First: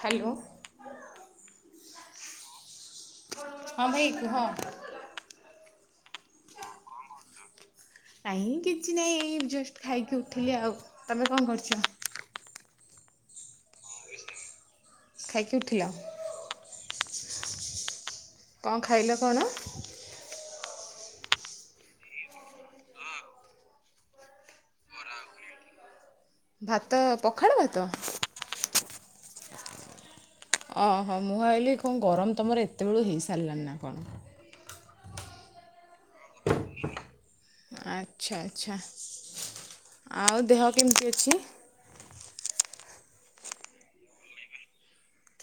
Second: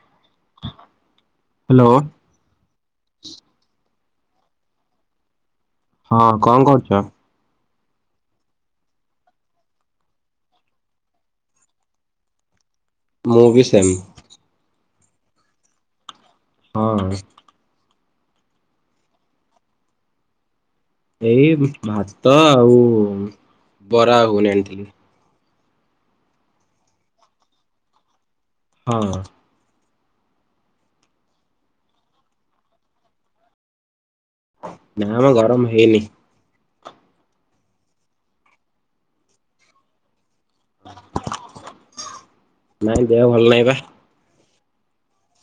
Hello. Hello. ହଁ ଭାଇ କୁହ। ହଁ କଣ କରୁଚ? ନାହିଁ କିଛି ନାଇ ଏଇ ଜଷ୍ଟ ଖାଇକି ଉଠିଲି ଆଉ ତମେ କଣ କରଚ? ମୁଁ ବିି ସେମ୍। ଖାଇକି ଉଠିବ? ହଁ। କଣ ଖାଇଲ କଣ? ଏଇ ଉମ୍ ଭାତ ଆଉ ବରା ଘୁଗନି ଆଣିଥିଲି। ଭାତ ପଖାଳ ଭାତ। ହଁ। ଓହୋ ମୁଁ ଭାବିଲି କଁ ଗରମ ତମର ଏତେବେଳୁ ହେଇ ସାରିଲାନି ନା କଣ। ନା ମ ଗରମ୍ ହେଇନି। ଆଚ୍ଛା ଆଚ୍ଛା ଆଉ ଦେହ କେମିତି ଅଛି? ନାଇଁ ଦେହ ଭଲ ନାଇଁ ପା।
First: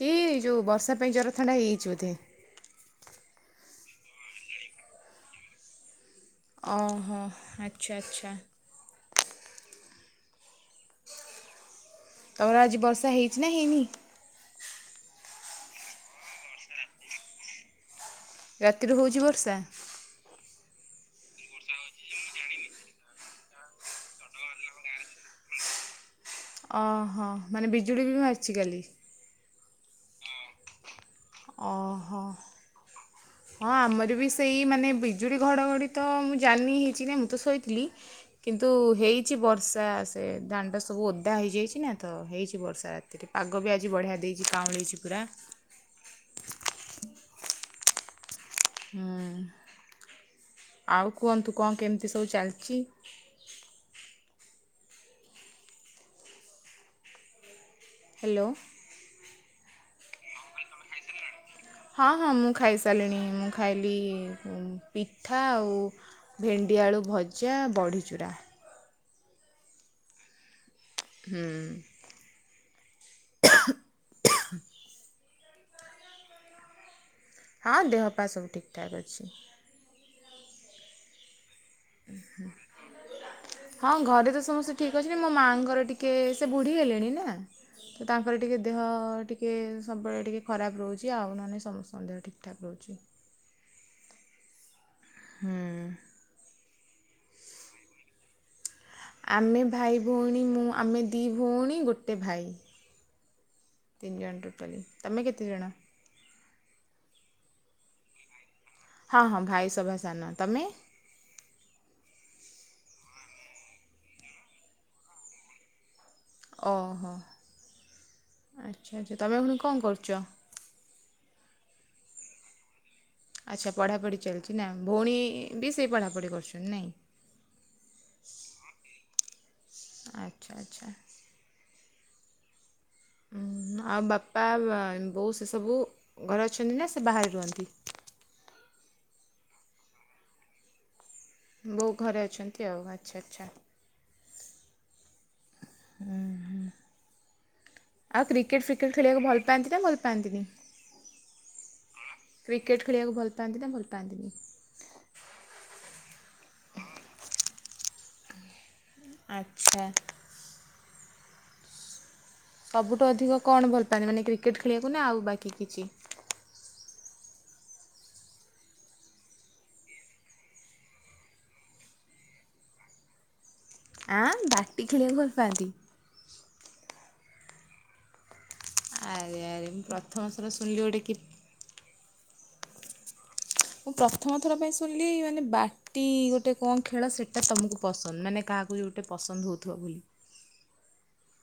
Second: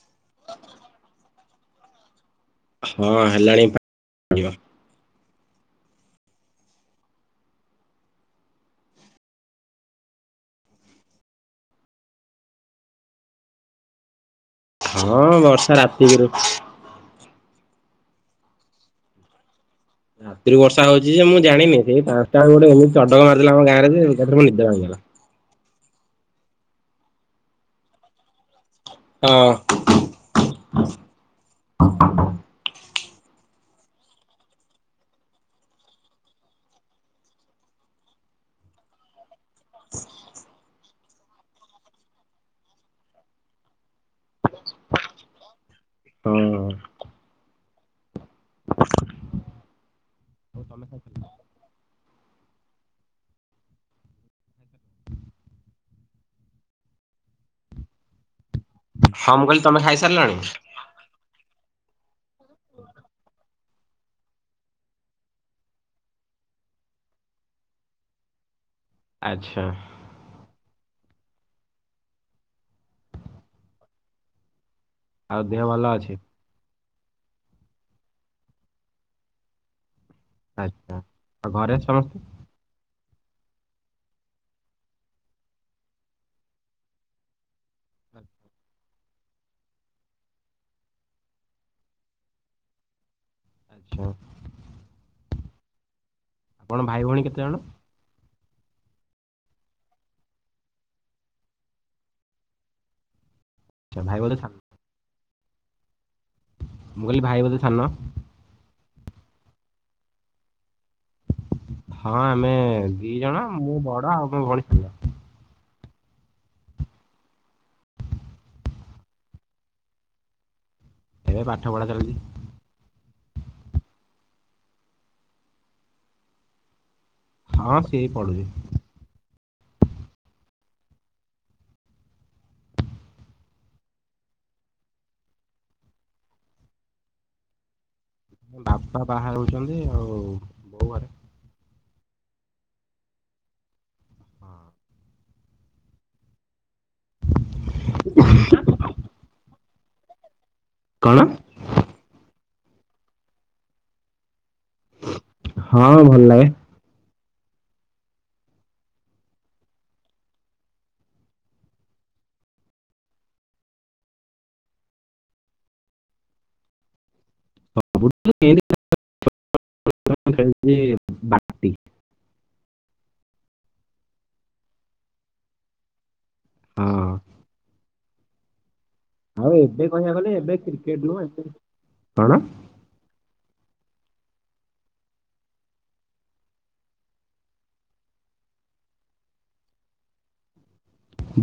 କି ଯୋଉ ବର୍ଷା ପାଇଁ ଜର ଥଣ୍ଡା ହେଇଯାଇଚି ବୋଧେ। ହଁ ହେଲାଣି ପା ଡିବ। ଓହୋ ଆଚ୍ଛା ଆଚ୍ଛା। ତମର ଆଜି ବର୍ଷା ହେଇଚି ନା ହେଇନି? ହଁ ବର୍ଷା ରାତିକିରୁ ରାତିରୁ ହୋଉଚି ବର୍ଷା? ରାତିରୁ ବର୍ଷା ହଞଉଚି ଯେ ମୁଁ ଜାଣିନି ସେଇ ପାଞ୍ଚ୍ଟା ବେଳୁ ଗୋଟେ ଏମତି ଚଡ଼କ ମାରିଦେଲା ଆମ ଗାଁରେ ଯେ ଏକାଥରେ ମୋ ନିଦ ଭାଙ୍ଗିଗଲା। ଅହଁ। ହଁ ମାନେ ବିଜୁଳି ବି ମାରିଚି କାଲି? ହଁ। ଓହୋ। ହଁ ଆମର ବି ସେଇ ମାନେ ବିଜୁଳି ଘଡ଼ଘଡ଼ି ତ ମୁଁ ଜାନି ହେଇଚି ନାଇ ମୁଁ ତ ଶୋଇଥିଲି। କିନ୍ତୁ ହେଇଚି ବର୍ଷା, ସେ ଦାଣ୍ଡ ସବୁ ଓଦା ହେଇଯାଇଚି। କିନା ତ ହେଇଛି ବର୍ଷା, ରାତିରେ ପାଗ ବି ଆଜି ବଢ଼ିଆ ଦେଇଚି, ପାଉଁଳେଇଚି ପୁରା। ଓ ହୋ। ହୁଁ, ଆଉ ମୁଁ କୁହନ୍ତୁ କଁ କେମିତି ସବୁ ଚାଲ୍ଚି? ହେଲୋ। ହଁ, ମୁଁ କଇଲି ତମେ ଖାଇସାରିଲଣି? ହଁ ହଁ, ମୁଁ ଖାଇସାଲିଣି ମୁଁ ଖାଇଲି ପିଠା ଆଉ ଭେଣ୍ଡିଆଳୁ ଭଜା ବଢ଼ିଚୁରା। ଆଚ୍ଛା। ହୁଁ। ଆଉ ଦେହ ଭଲ ଅଛି? ହଁ, ଦେହ ପା ସବୁ ଠିକ୍ ଠାକ୍ ଅଛି। ଆଚ୍ଛା, ଆଉ ଘରେ ସମସ୍ତେ? ହୁଁ। ହଁ, ଘରେ ତ ସମସ୍ତେ ଠିକ୍ ଅଛନ୍ତି, ମୋ ମାଆଙ୍କର ଟିକେ ସେ ବୁଢ଼ୀ ହେଲେଣି ନା। ତ ତାଙ୍କର ଟିକେ ଦେହ ଟିକେ ସବୁବେଳେ ଟିକେ ଖରାପ ରହୁଚି, ଆଉ ନହେନେ ସମସ୍ତଙ୍କ ଦେହ ଠିକ୍ ଠାକ୍ ରହୁଚି ଆଚ୍ଛା। ହୁଁ। ପଣ ଭାଇ ଭଉଣୀ କେତେ ଜଣ? ଆମେ ଭାଇ ଭୋଉଣୀ ମୁଁ ଆମେ ଦି ଭୋଉଣୀ ଗୋଟେ ଭାଇ। ଆଚ୍ଛା ତିନ୍ ଭାଇ ଜଣ ବୋଧେ ସାନ ଟୋଟାଲି, ତମେ କେତେଜଣ? ମୁଁ କହିଲି ଭାଇ ବୋଧେ ସାନ? ହଁ ହଁ ଭାଇ ସଭା ସାନ, ତମେ? ହଁ ଆମେ ଦି ଜଣ, ମୁଁ ବଡ ଆଉ ମୋ ଭଉଣୀ ସାନ। ଓହୋ। ଆଚ୍ଛା ଆଚ୍ଛା, ତମେ ଏପୁଣି କଁ କରୁଚ? ଏବେ ପାଠ ପଢ଼ା ଚାଲଚି। ଆଚ୍ଛା ପଢ଼ାପଢ଼ି ଚାଲିଚି ନା, ଭୋଉଣୀ ବି ସେଇ ପଢ଼ାପଢ଼ି କରୁଚନ୍ତି ନାଇଁ? ହଁ ସିଏ ବି ପଢ଼ୁଚି। ଆଚ୍ଛା ଆଚ୍ଛା। ଆଉ ବାପା ବୋଉ ସେସବୁ ଘରେ ଅଛନ୍ତି ନା ସେ ବାହାରେ ରୁହନ୍ତି? ବାପା ବାହା ହେଉଛନ୍ତି ଆଉ ବୋଉ ଘରେ। ବୋଉ ଘରେ ଅଛନ୍ତି ଆଉ ଆଚ୍ଛା ଆଚ୍ଛା। ହୁଁ ହୁଁ ଆଉ କ୍ରିକେଟ ଫ୍ରିକେଟ୍ ଖେଳିବାକୁ ଭଲ ପାଆନ୍ତି ନା ଭଲ ପାଆନ୍ତିନି? କଣ? କ୍ରିକେଟ୍ ଖେଳିବାକୁ ଭଲ ପାନ୍ତି ନା ଭଲ ପାନ୍ତିନି? ହଁ ଭଲ ଲାଗେ। ଆଚ୍ଛା। ସବୁଠୁ ଅଧିକ କଣ ଭଲ ପାଆନ୍ତି, ମାନେ କ୍ରିକେଟ୍ ଖେଳିବାକୁ ନା ଆଉ ବାକି କିଛି। [unintelligible] ଆଁ ବାଟି ଖେଳିବାକୁ ଭଲ ପାଆନ୍ତି। ହଁ। ଆରେ ଆଉ ଆରେ ମୁଁ ଏବେ କହିବା ପ୍ରଥମ ଗଲେ ଥର ଏବେ ଶୁଣିଲି ଗୋଟେ କ୍ରିକେଟ କି ନୁହେଁ ଏବେ କଣ? ମୁଁ ପ୍ରଥମ ଥର ପାଇଁ ଶୁଣିଲି ମାନେ ବା ଟି ଗୋଟେ କଣ ଖେଳ ସେଇଟା ତମକୁ ପସନ୍ଦ ମାନେ କାହାକୁ ଯୋଉଟା ପସନ୍ଦ ହଉଥିବ ବୋଲି।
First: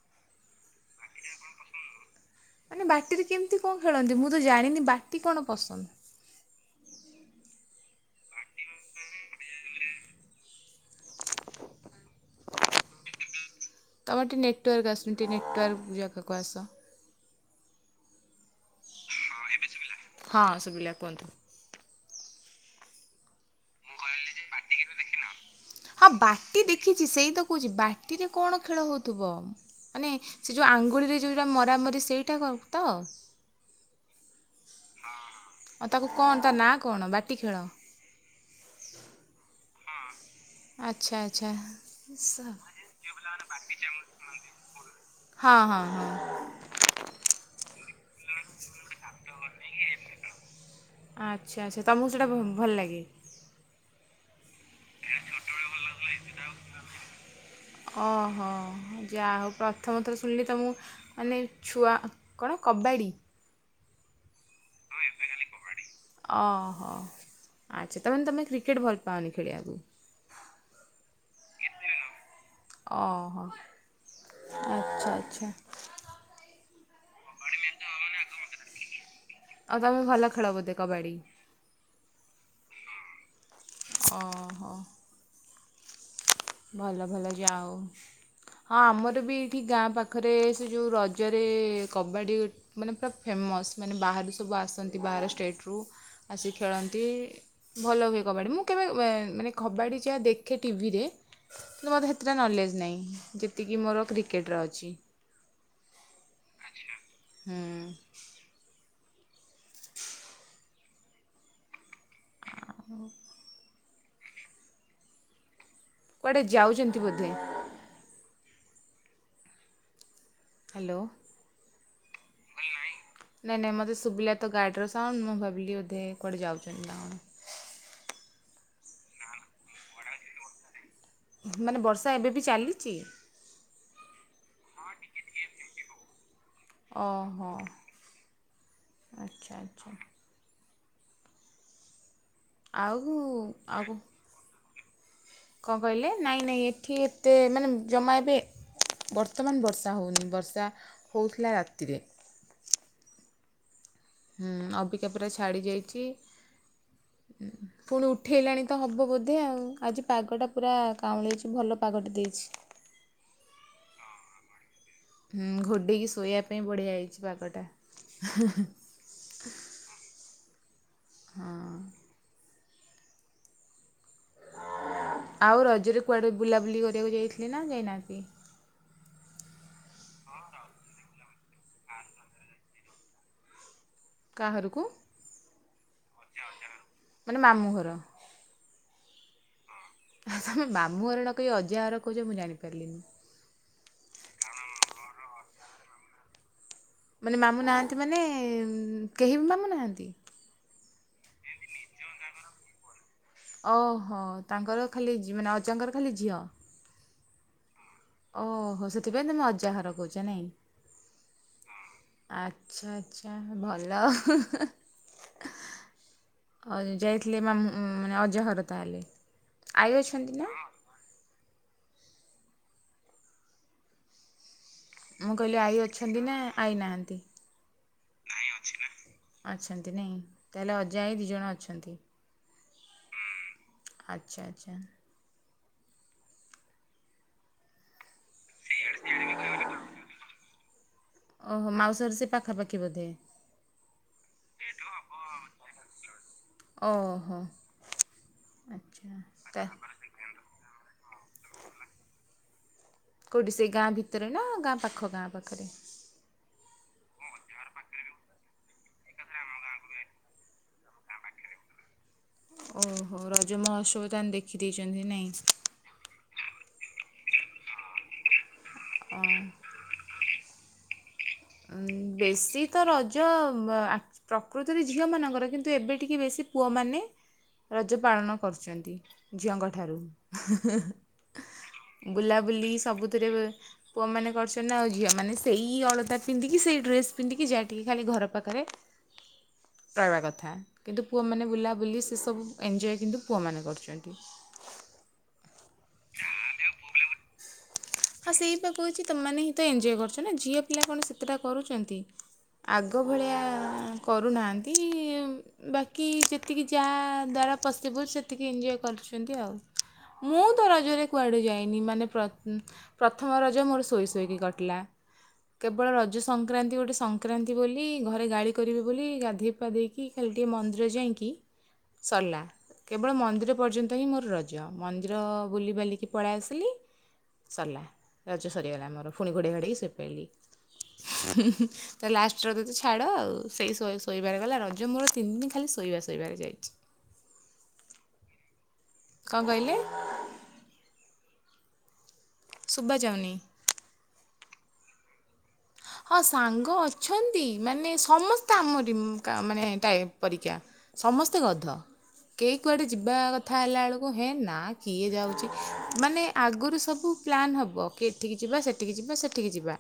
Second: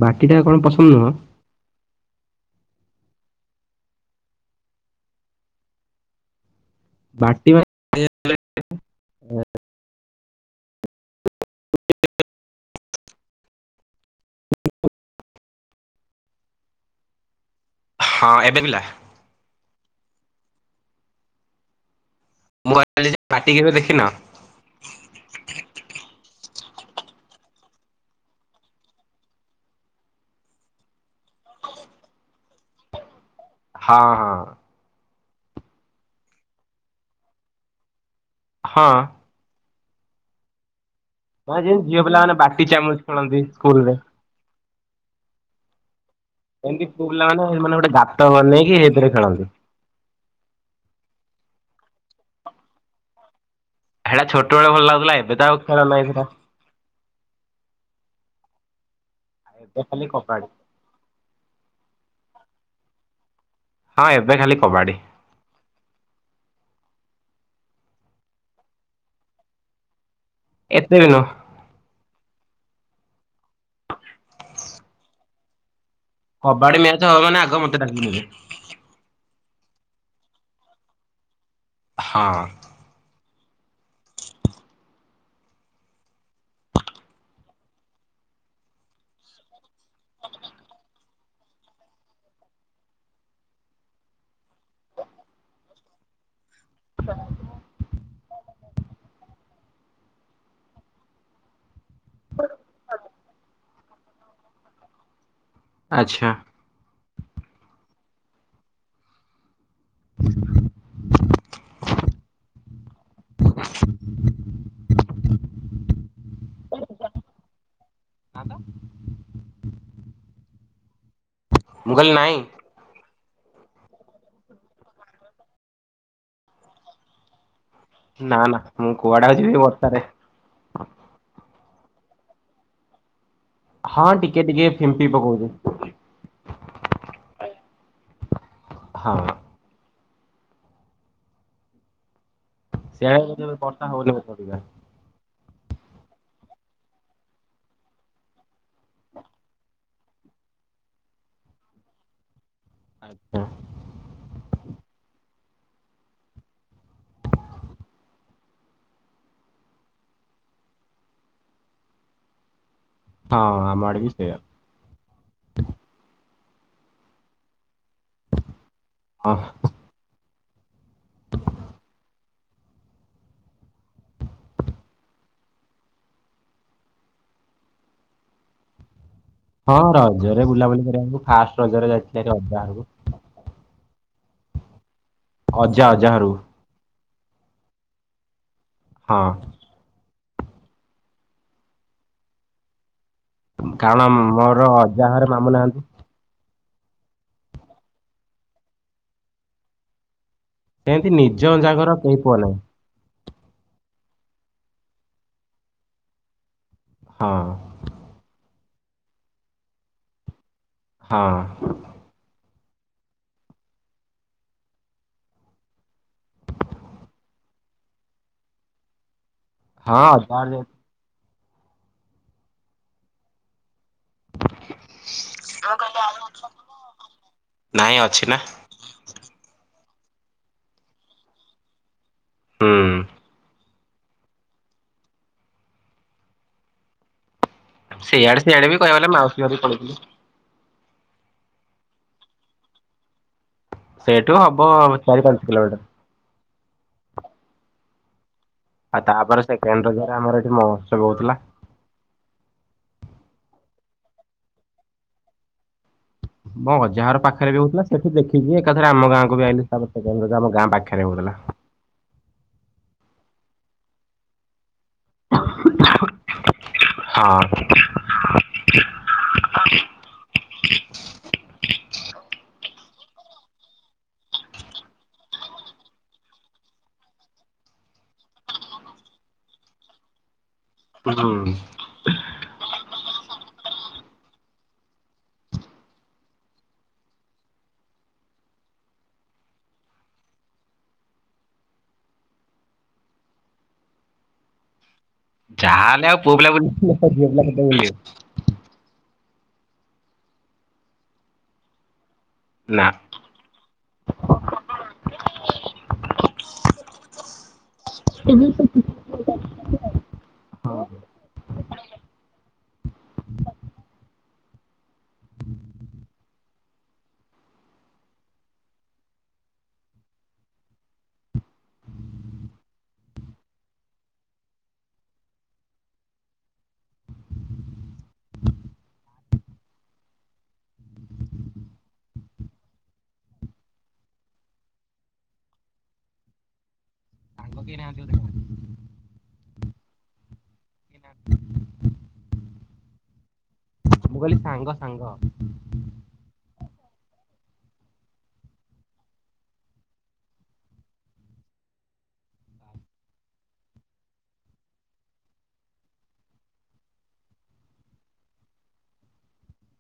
ବାକିଟା କଣ ପସନ୍ଦ ନୁହଁ। ମାନେ ବାଟିରେ କେମିତି କଣ ଖେଳନ୍ତି ମୁଁ ତ ଜାଣିନି ବାଟି କଣ ପସନ୍ଦ। ବାଟି ବା [inaudible] ତମର ଟିକେ ନେଟୱାର୍କ ଆସୁନି ଟିକେ ନେଟୱାର୍କ ଜାଗାକୁ ଆସ। ହଁ ଏବେନେଲା। ହଁ ଏବେ ସୁବିଲା। ହଁ ସୁବିଲା କୁହନ୍ତୁ। ମୁଁ [unintelligible] ବାଟି କେବେ ଦେଖିନ। ବାଟି କେଭେ ଦେଖିନ। ହଁ ବାଟି ଦେଖିଚି ସେଇ ତ କହୁଚି ବାଟିରେ କଣ ଖେଳ ହଉଥିବ? ମାନେ ସେ ଯଉ ଆଙ୍ଗୁଳିରେ ଯଉରା ମରାମରି ସେଇଟା କଉତ। ହଁ ହଁ। ଆ ତାକୁ କଣ ତା ନାଁ କଣ ବାଟି ଖେଳ। ହଁ। ଆଚ୍ଛା ଆଛା। ଭାଯେ ଝିଅ ପିଲାମାନେ ବାଟି ଚାମୁଚ ଖେଣନ୍ତି ସ୍କୁଲ ରେ। ହଁ ହଁ ହଁ। ଏନ୍ତି ପୁଅ ପିଲାମାନେେ ମାନେ ଗୋଟେ ଗାତ ବନେଇକି ସେଇଥିରେ ଖେଳନ୍ତି। ଆଛା ଆଛା ତମକୁ ସେଇଟା ଭଲ ଲାଗେ। ହେଇଟା ଛୋଟବେଳେ ଭଲ ଲାଗୁଥିଲା ଏବେ ତ ଆଉ ଖେଳ ନାହିଁ ନା। ଓହୋ ଯା ହଉ ଏବେ ପ୍ରଥମ ଖାଲି ଥର କବାଡି ଶୁଣିଲି ତମୁକୁ ମାନେ ଛୁଆ କଣ କବାଡ଼ି। ହଁ ଏବେ ଖାଲି କବାଡ଼ି। ଓହୋ ଆଚ୍ଛା ତମାନେ ତମେ କ୍ରିକେଟ ଭଲ ପାଅନି ଖେଳିବାକୁ। ଏତେ ବି ନୁହଁ। ଓହୋ ଆଚ୍ଛା। କବାଡି ମ୍ୟାଚ୍ ହବ ମାନେ ଆଗ ମୋତେ ଡାକି ନେବେ। ଆଉ ତମେ ଭଲ ଖେଳ ବୋଧେ କବାଡି। ହଁ। ଅ ହୋ। ଭଲ ଭଲ ଯାଆ ଅଉ। ହଁ ଆମର ବି ଏଇଠି ଗାଁ ପାଖରେ ସେ ଯଉ ରଜରେ କବାଡ଼ି ଗୋ ମାନେ ପୁରା ଫେମସ ମାନେ ବାହାରୁ ସବୁ ଆସନ୍ତି ବାହାର ଷ୍ଟେଟ ରୁ। ଆସି ଖେଳନ୍ତି ଭଲ ହୁଏ କବାଡ଼ି ମୁଁ କେବେ ମାନେ କବାଡ଼ି ଯାହା ଦେଖେ ଟିଭିରେ। କିନ୍ତୁ ମୋତେ ସେଥିଟା ନଲେଜ ନାହିଁ ଯେତିକି ମୋର କ୍ରିକେଟର ଅଛି। ଆଚ୍ଛା, ହୁଁ, ମୁଉଁ କୁଆଡ଼େ ଯାଉଛନ୍ତି ବୋଧେ? ନା ତ, ହ୍ୟାଲୋ, ମୁଁ କହିଲି ନାଁଇ। ନାଇଁ ନାଇଁ ମତେ ଶୁବିଲା ତ ଗାଡ଼ିର ସାଉଣ୍ଡ ମୁଁ ଭାବିଲି ବୋଧେ କୁଆଡ଼େ ଯାଉଚନ୍ତି ନା କଣ। ନାଁ ନା ମୁଁ କୁଆଡେ ଆଉ ଯିବି ବର୍ଷାରେ। ମାନେ ବର୍ଷା ଏବେ ବି ଚାଲିଚି। ହଁ ଟିକେ ଟିକେ ଫିମ୍ପି ପକୋଉଚି। ଓ ହୋ ହଁ ଆଚ୍ଛା ଆଚ୍ଛା। ଆଉ ସେୟା ହିଁ ଏବେ ବର୍ଷା ଆଉ ହୋଉନି ବୋଧେ ଅବିକା? କଣ କହିଲେ ନାଇଁ ନାଇଁ ଏଠି ଏତେ ମାନେ ଜମା ଏବେ ବର୍ତ୍ତମାନ ବର୍ଷା ହୋଉନି। ବର୍ଷା ହୋଉଥିଲା ରାତିରେ। ଆଚ୍ଛା, ହୁଁ ହୁଁ, ଅବିକା ପୁରା ଛାଡ଼ି ଯାଇଛି। ହଁ [inaudible] ଉ ପୁଣି ଉଠେଇଲାଣି ତ ହବ ବୋଧେ ଆଉ ଆଜି ପାଗଟା ପୁରା କାଉଁଳେଇଚି ଭଲ ପାଗଟେ ଦେଇଚି। ହଁ ହ ଆମ ଆଡେ ବି ସେଇୟା। ହୁଁ ଘୋଡ଼େଇକି ଶୋଇବା ପାଇଁ ବଢ଼ିଆ ହେଇଛି ପାଗଟା। ଅ ହ, ହଁ [unintelligible] ଆଉ ରଜରେ କୁଆଡେ ବୁଲାବୁଲି କରିଆକୁ ଯାଇଥିଲେ ନା ଯାଇନାହାନ୍ତି? ହଁ ରଜରେ ବୁଲାବୁଲି କରିବାକୁ ଫାଷ୍ଟ ରଜରେ ଯାଇଥିଲି ହାରି ଅଜା ଘରକୁ। କାହାରୁକୁ ଅଜା ଅଜା ଘରୁକୁ। ମାନେ ମାମୁଁ ଘର। ହଁ। ହ ତମେ ମାମୁଁ ଘର ନ କହି ଅଜା ଘର କହୁଚ ମୁଁ ଜାଣିପାରିଲିନି। କାରଣ ମୋର ଅଜା ଘରେ ମାମୁଁ ନାହାନ୍ତି। ମାନେ ମାମୁଁ ନାହାଁନ୍ତି ମାନେ କେହି ବି ମାମୁଁ ନାହାନ୍ତି? ସେନ୍ତି ନିଜ ଅଜାଗର କେହି ପୁଅ ନାଇଁ। ଅ ହୋ ତାଙ୍କର ଖାଲି ଜି ମାନେ ଅଜାଙ୍କର ଖାଲି ଝିଅ। ହଁ, ଓହୋ ସେଥିପାଇଁ ତମେ ଅଜାହାର କୋଉଚ ନାଇଁ। ହଁ, ଆଚ୍ଛା ଆଛା ଭଲ। ଅ ଯାଇଥିଲେ ମାମ ମାନେ ଅଜାଘର ତାହେଲେ। ଆଈ ହଁ ଅଜା ଅଛନ୍ତି ଘର ନା? ଯାଇଥିଲି। ମୁଁ କହିଲି ଆଈ ଅଛନ୍ତି ନା ଆଈ ନାହାନ୍ତି? ନାଇଁ ଅଛି ନା ଅଛନ୍ତି ନାଇଁ ତାହେଲେ ଅଜା, ଆଈ ଦିଜଣ ଅଛନ୍ତି। ହୁଁ, ଆଚ୍ଛା ଆଚ୍ଛା। ସେଇଆଡେ ସିଆଡେ ବି କହିଆକୁ ଗଲେ ମାଉସୀ ଘରୁ ପଳେଇଥିଲି। ଓହୋ ମାଉସି ଘର ସେ ପାଖ ପାଖି ବୋଧେ। ସେଇଠୁ ହବ ଚାରି ପାଞ୍ଚ କିଲୋମିଟର। ଓ ହୋ। ଆଉ ତାପରେ ସେକେଣ୍ଡ ରଜ ରେ ଆମର ଏଠି ମହୋତ୍ସବ ହୋଉଥିଲା। କୋଉଠି ସେଇ ଗାଁ ଭିତେରେ ନାଁ ଗାଁ ପାଖ ଗାଁ ପାଖରେ? ମୋ ଅଜା ହର ପଖେରେ ବି ହୋଉଥିଲା ସେଠି ଦେଖିକି ଏକାଥେରେ ଆମ ଗାଁ କୁ ବି ଆଇଲି ତ ପରେ ସେଇଟା ବି ଗୋଟେ ଆମ ଗାଁ ପାଖେରେ ହୋଉଥିଲା। ଓହୋ ରଜ ମହୋତ୍ସବ ତାହେନେ ଦେଖି ଦେଇଚନ୍ତି ନାଇଁ। [inaudible] ହଁ। ହଁ। ଉନ୍ ବେଶୀ ତ ରଜ ଆ ପ୍ରକୃତରେ ଝିଅ ମାନଙ୍କର କିନ୍ତୁ ଏବେ ଟିକେ ବେଶୀ ପୁଅମାନେ ରଜ ପାଳନ କରୁଚନ୍ତି ଝିଅଙ୍କ ଠାରୁ। ହୁଁ। ବୁଲାବୁଲି ସବୁଥେରେ ପୁଅ ମାନେ କରଚନ୍ତି ନା ଆଉ ଝିଅ ମାନେ ସେଇ ଅଳତା ପିନ୍ଧିକି ସେଇ ଡ୍ରେସ ପିନ୍ଦିକି ଯାଏ ଟିକେ ଖାଲି ଘର ପାଖେରେ ରହିବା କଥା କିନ୍ତୁ ପୁଅମାନେ ବୁଲାବୁଲି ସେସବୁ ଏଞ୍ଜୟ କିନ୍ତୁ ପୁଅମାନେ କରୁଛନ୍ତି। ଯାହା ହେଲେ ଆଉ ପୁଅ ପିଲା [inaudible] ହଁ ସେଇପା କହୁଛି ତମ୍ମାନେ ହିଁ ତ ଏଞ୍ଜୟ କରୁଛ ନା ଝିଅ ପିଲା କଣ ସେତେଟା କରୁଛନ୍ତି। ନା। ଆଗ ଭଳିଆଁ କରୁନାହାନ୍ତି। ଉଁ ବାକି ଯେତିକି ଯାହା ଦ୍ୱାରା ପସିବୁଲ୍ ସେତିକି ଏଞଜୟ କରୁଛନ୍ତି ଆଉ, ମୁଁ ତ ରଜରେ କୁଆଡେ ଯାଇନି ମାନେ ପ୍ରତ୍ ପ୍ରଥମ ରଜ ମୋର ଶୋଇ ଶୋଇକି କଟିଲା। କେବଳ ରଜ ସଂକ୍ରାନ୍ତି ଗୋଟେ ସଂକ୍ରାନ୍ତି ବୋଲି ଘରେ ଗାଳି କରିବି ବୋଲି ଗାଧେଇ ପାାଧେଇକି ଖାଲି ଟିକେ ମନ୍ଦିର ଯାଇକି ସରିଲା। କେବଳ ମନ୍ଦିର ପର୍ଯ୍ୟନ୍ତ ହିଁ ମୋର ରଜ ମନ୍ଦିର ବୁଲିିବାଲିକି ପଳାଇ ଆସିଲି। ସରିଲା ରଜ ସରିଗଲା ଆମର ପୁଣି ଘୋଡେଇ ଘାଡେଇକି ସୋଇପଇଲି। ତା ଲାଷ୍ଟ ରଜ ତ ଛାଡ଼ ଆଉ ସେଇ ଶୋଇ ଶୋଇବାରେ ଗଲା ରଜ ମୋର ତିନି ଦିନ୍ ଖାଲି ଶୋଇବା ଶୋଇବାରେ ଯାଇଛି। [unintelligible] କଣ କହିଲେ? [inaudible] ଶୁବାଯାଉନି। ମୁଁ କହିଲି ସାଙ୍ଗ ସାଙ୍ଗ। ହଁ ସାଙ୍ଗ ଅଛନ୍ତି ମାନେ ସମସ୍ତେ ଆମରି କା ମାନେ ଟାଇପ୍ ପରୀକା। ସମସ୍ତେ ଗଧ। କେହି କୁଆଡ଼େ ଯିବା କଥା ହେଲା ବେଳକୁ ହେଁ ନା କିଏ ଯାଉଛି ମାନେ ଆଗରୁ ସବୁ ପ୍ଲାନ୍ ହବ କି ଏଠିକି ଯିବା ସେଠିକି ଯିବା ସେଠିକି ଯିବା।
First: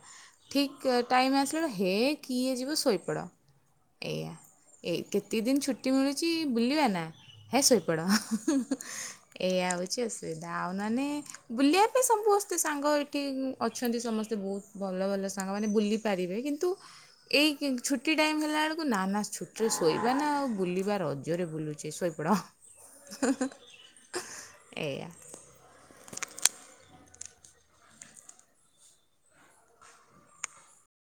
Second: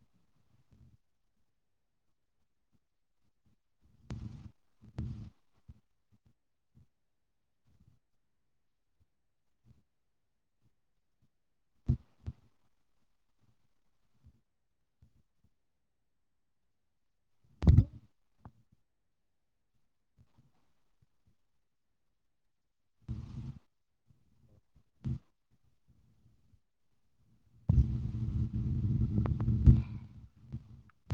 ଠିକ୍ ଟାଇମ୍ ଆସିଲା ବେଳୁ ହେ କିଏ ଯିବ ଶୋଇପଡ଼, ଏଇଆ। ଏଇ କେତିକି ଦିନ୍ ଛୁଟି ମିଳୁଛି ବୁଲିବା ନା ହେ ଶୋଇପଡ଼। ଏଇଆ ହଉଛି ଅସୁବିଧା ଆଉ ନନେ ବୁଲିବା ପାଇଁ ସବୁସ୍ତେ ସାଙ୍ଗ ଏଠି ଅଛନ୍ତି ସମସ୍ତେ ବହୁତ ଭଲ ଭଲ ସା ସାଙ୍ଗମାନେ ବୁଲି ପାରିବେ କିନ୍ତୁ ଏଇ କି ଛୁଟି ଟାଇମ୍ ହେଲାବେଳକୁ ନା ନା ଛୁଟିରେ ଶୋଇବା ନା ଆଉ ବୁଲିବା ରଜରେ ବୁଲୁଛେ ଶୋଇ ଉପୁଡ଼ ଏଇଆ।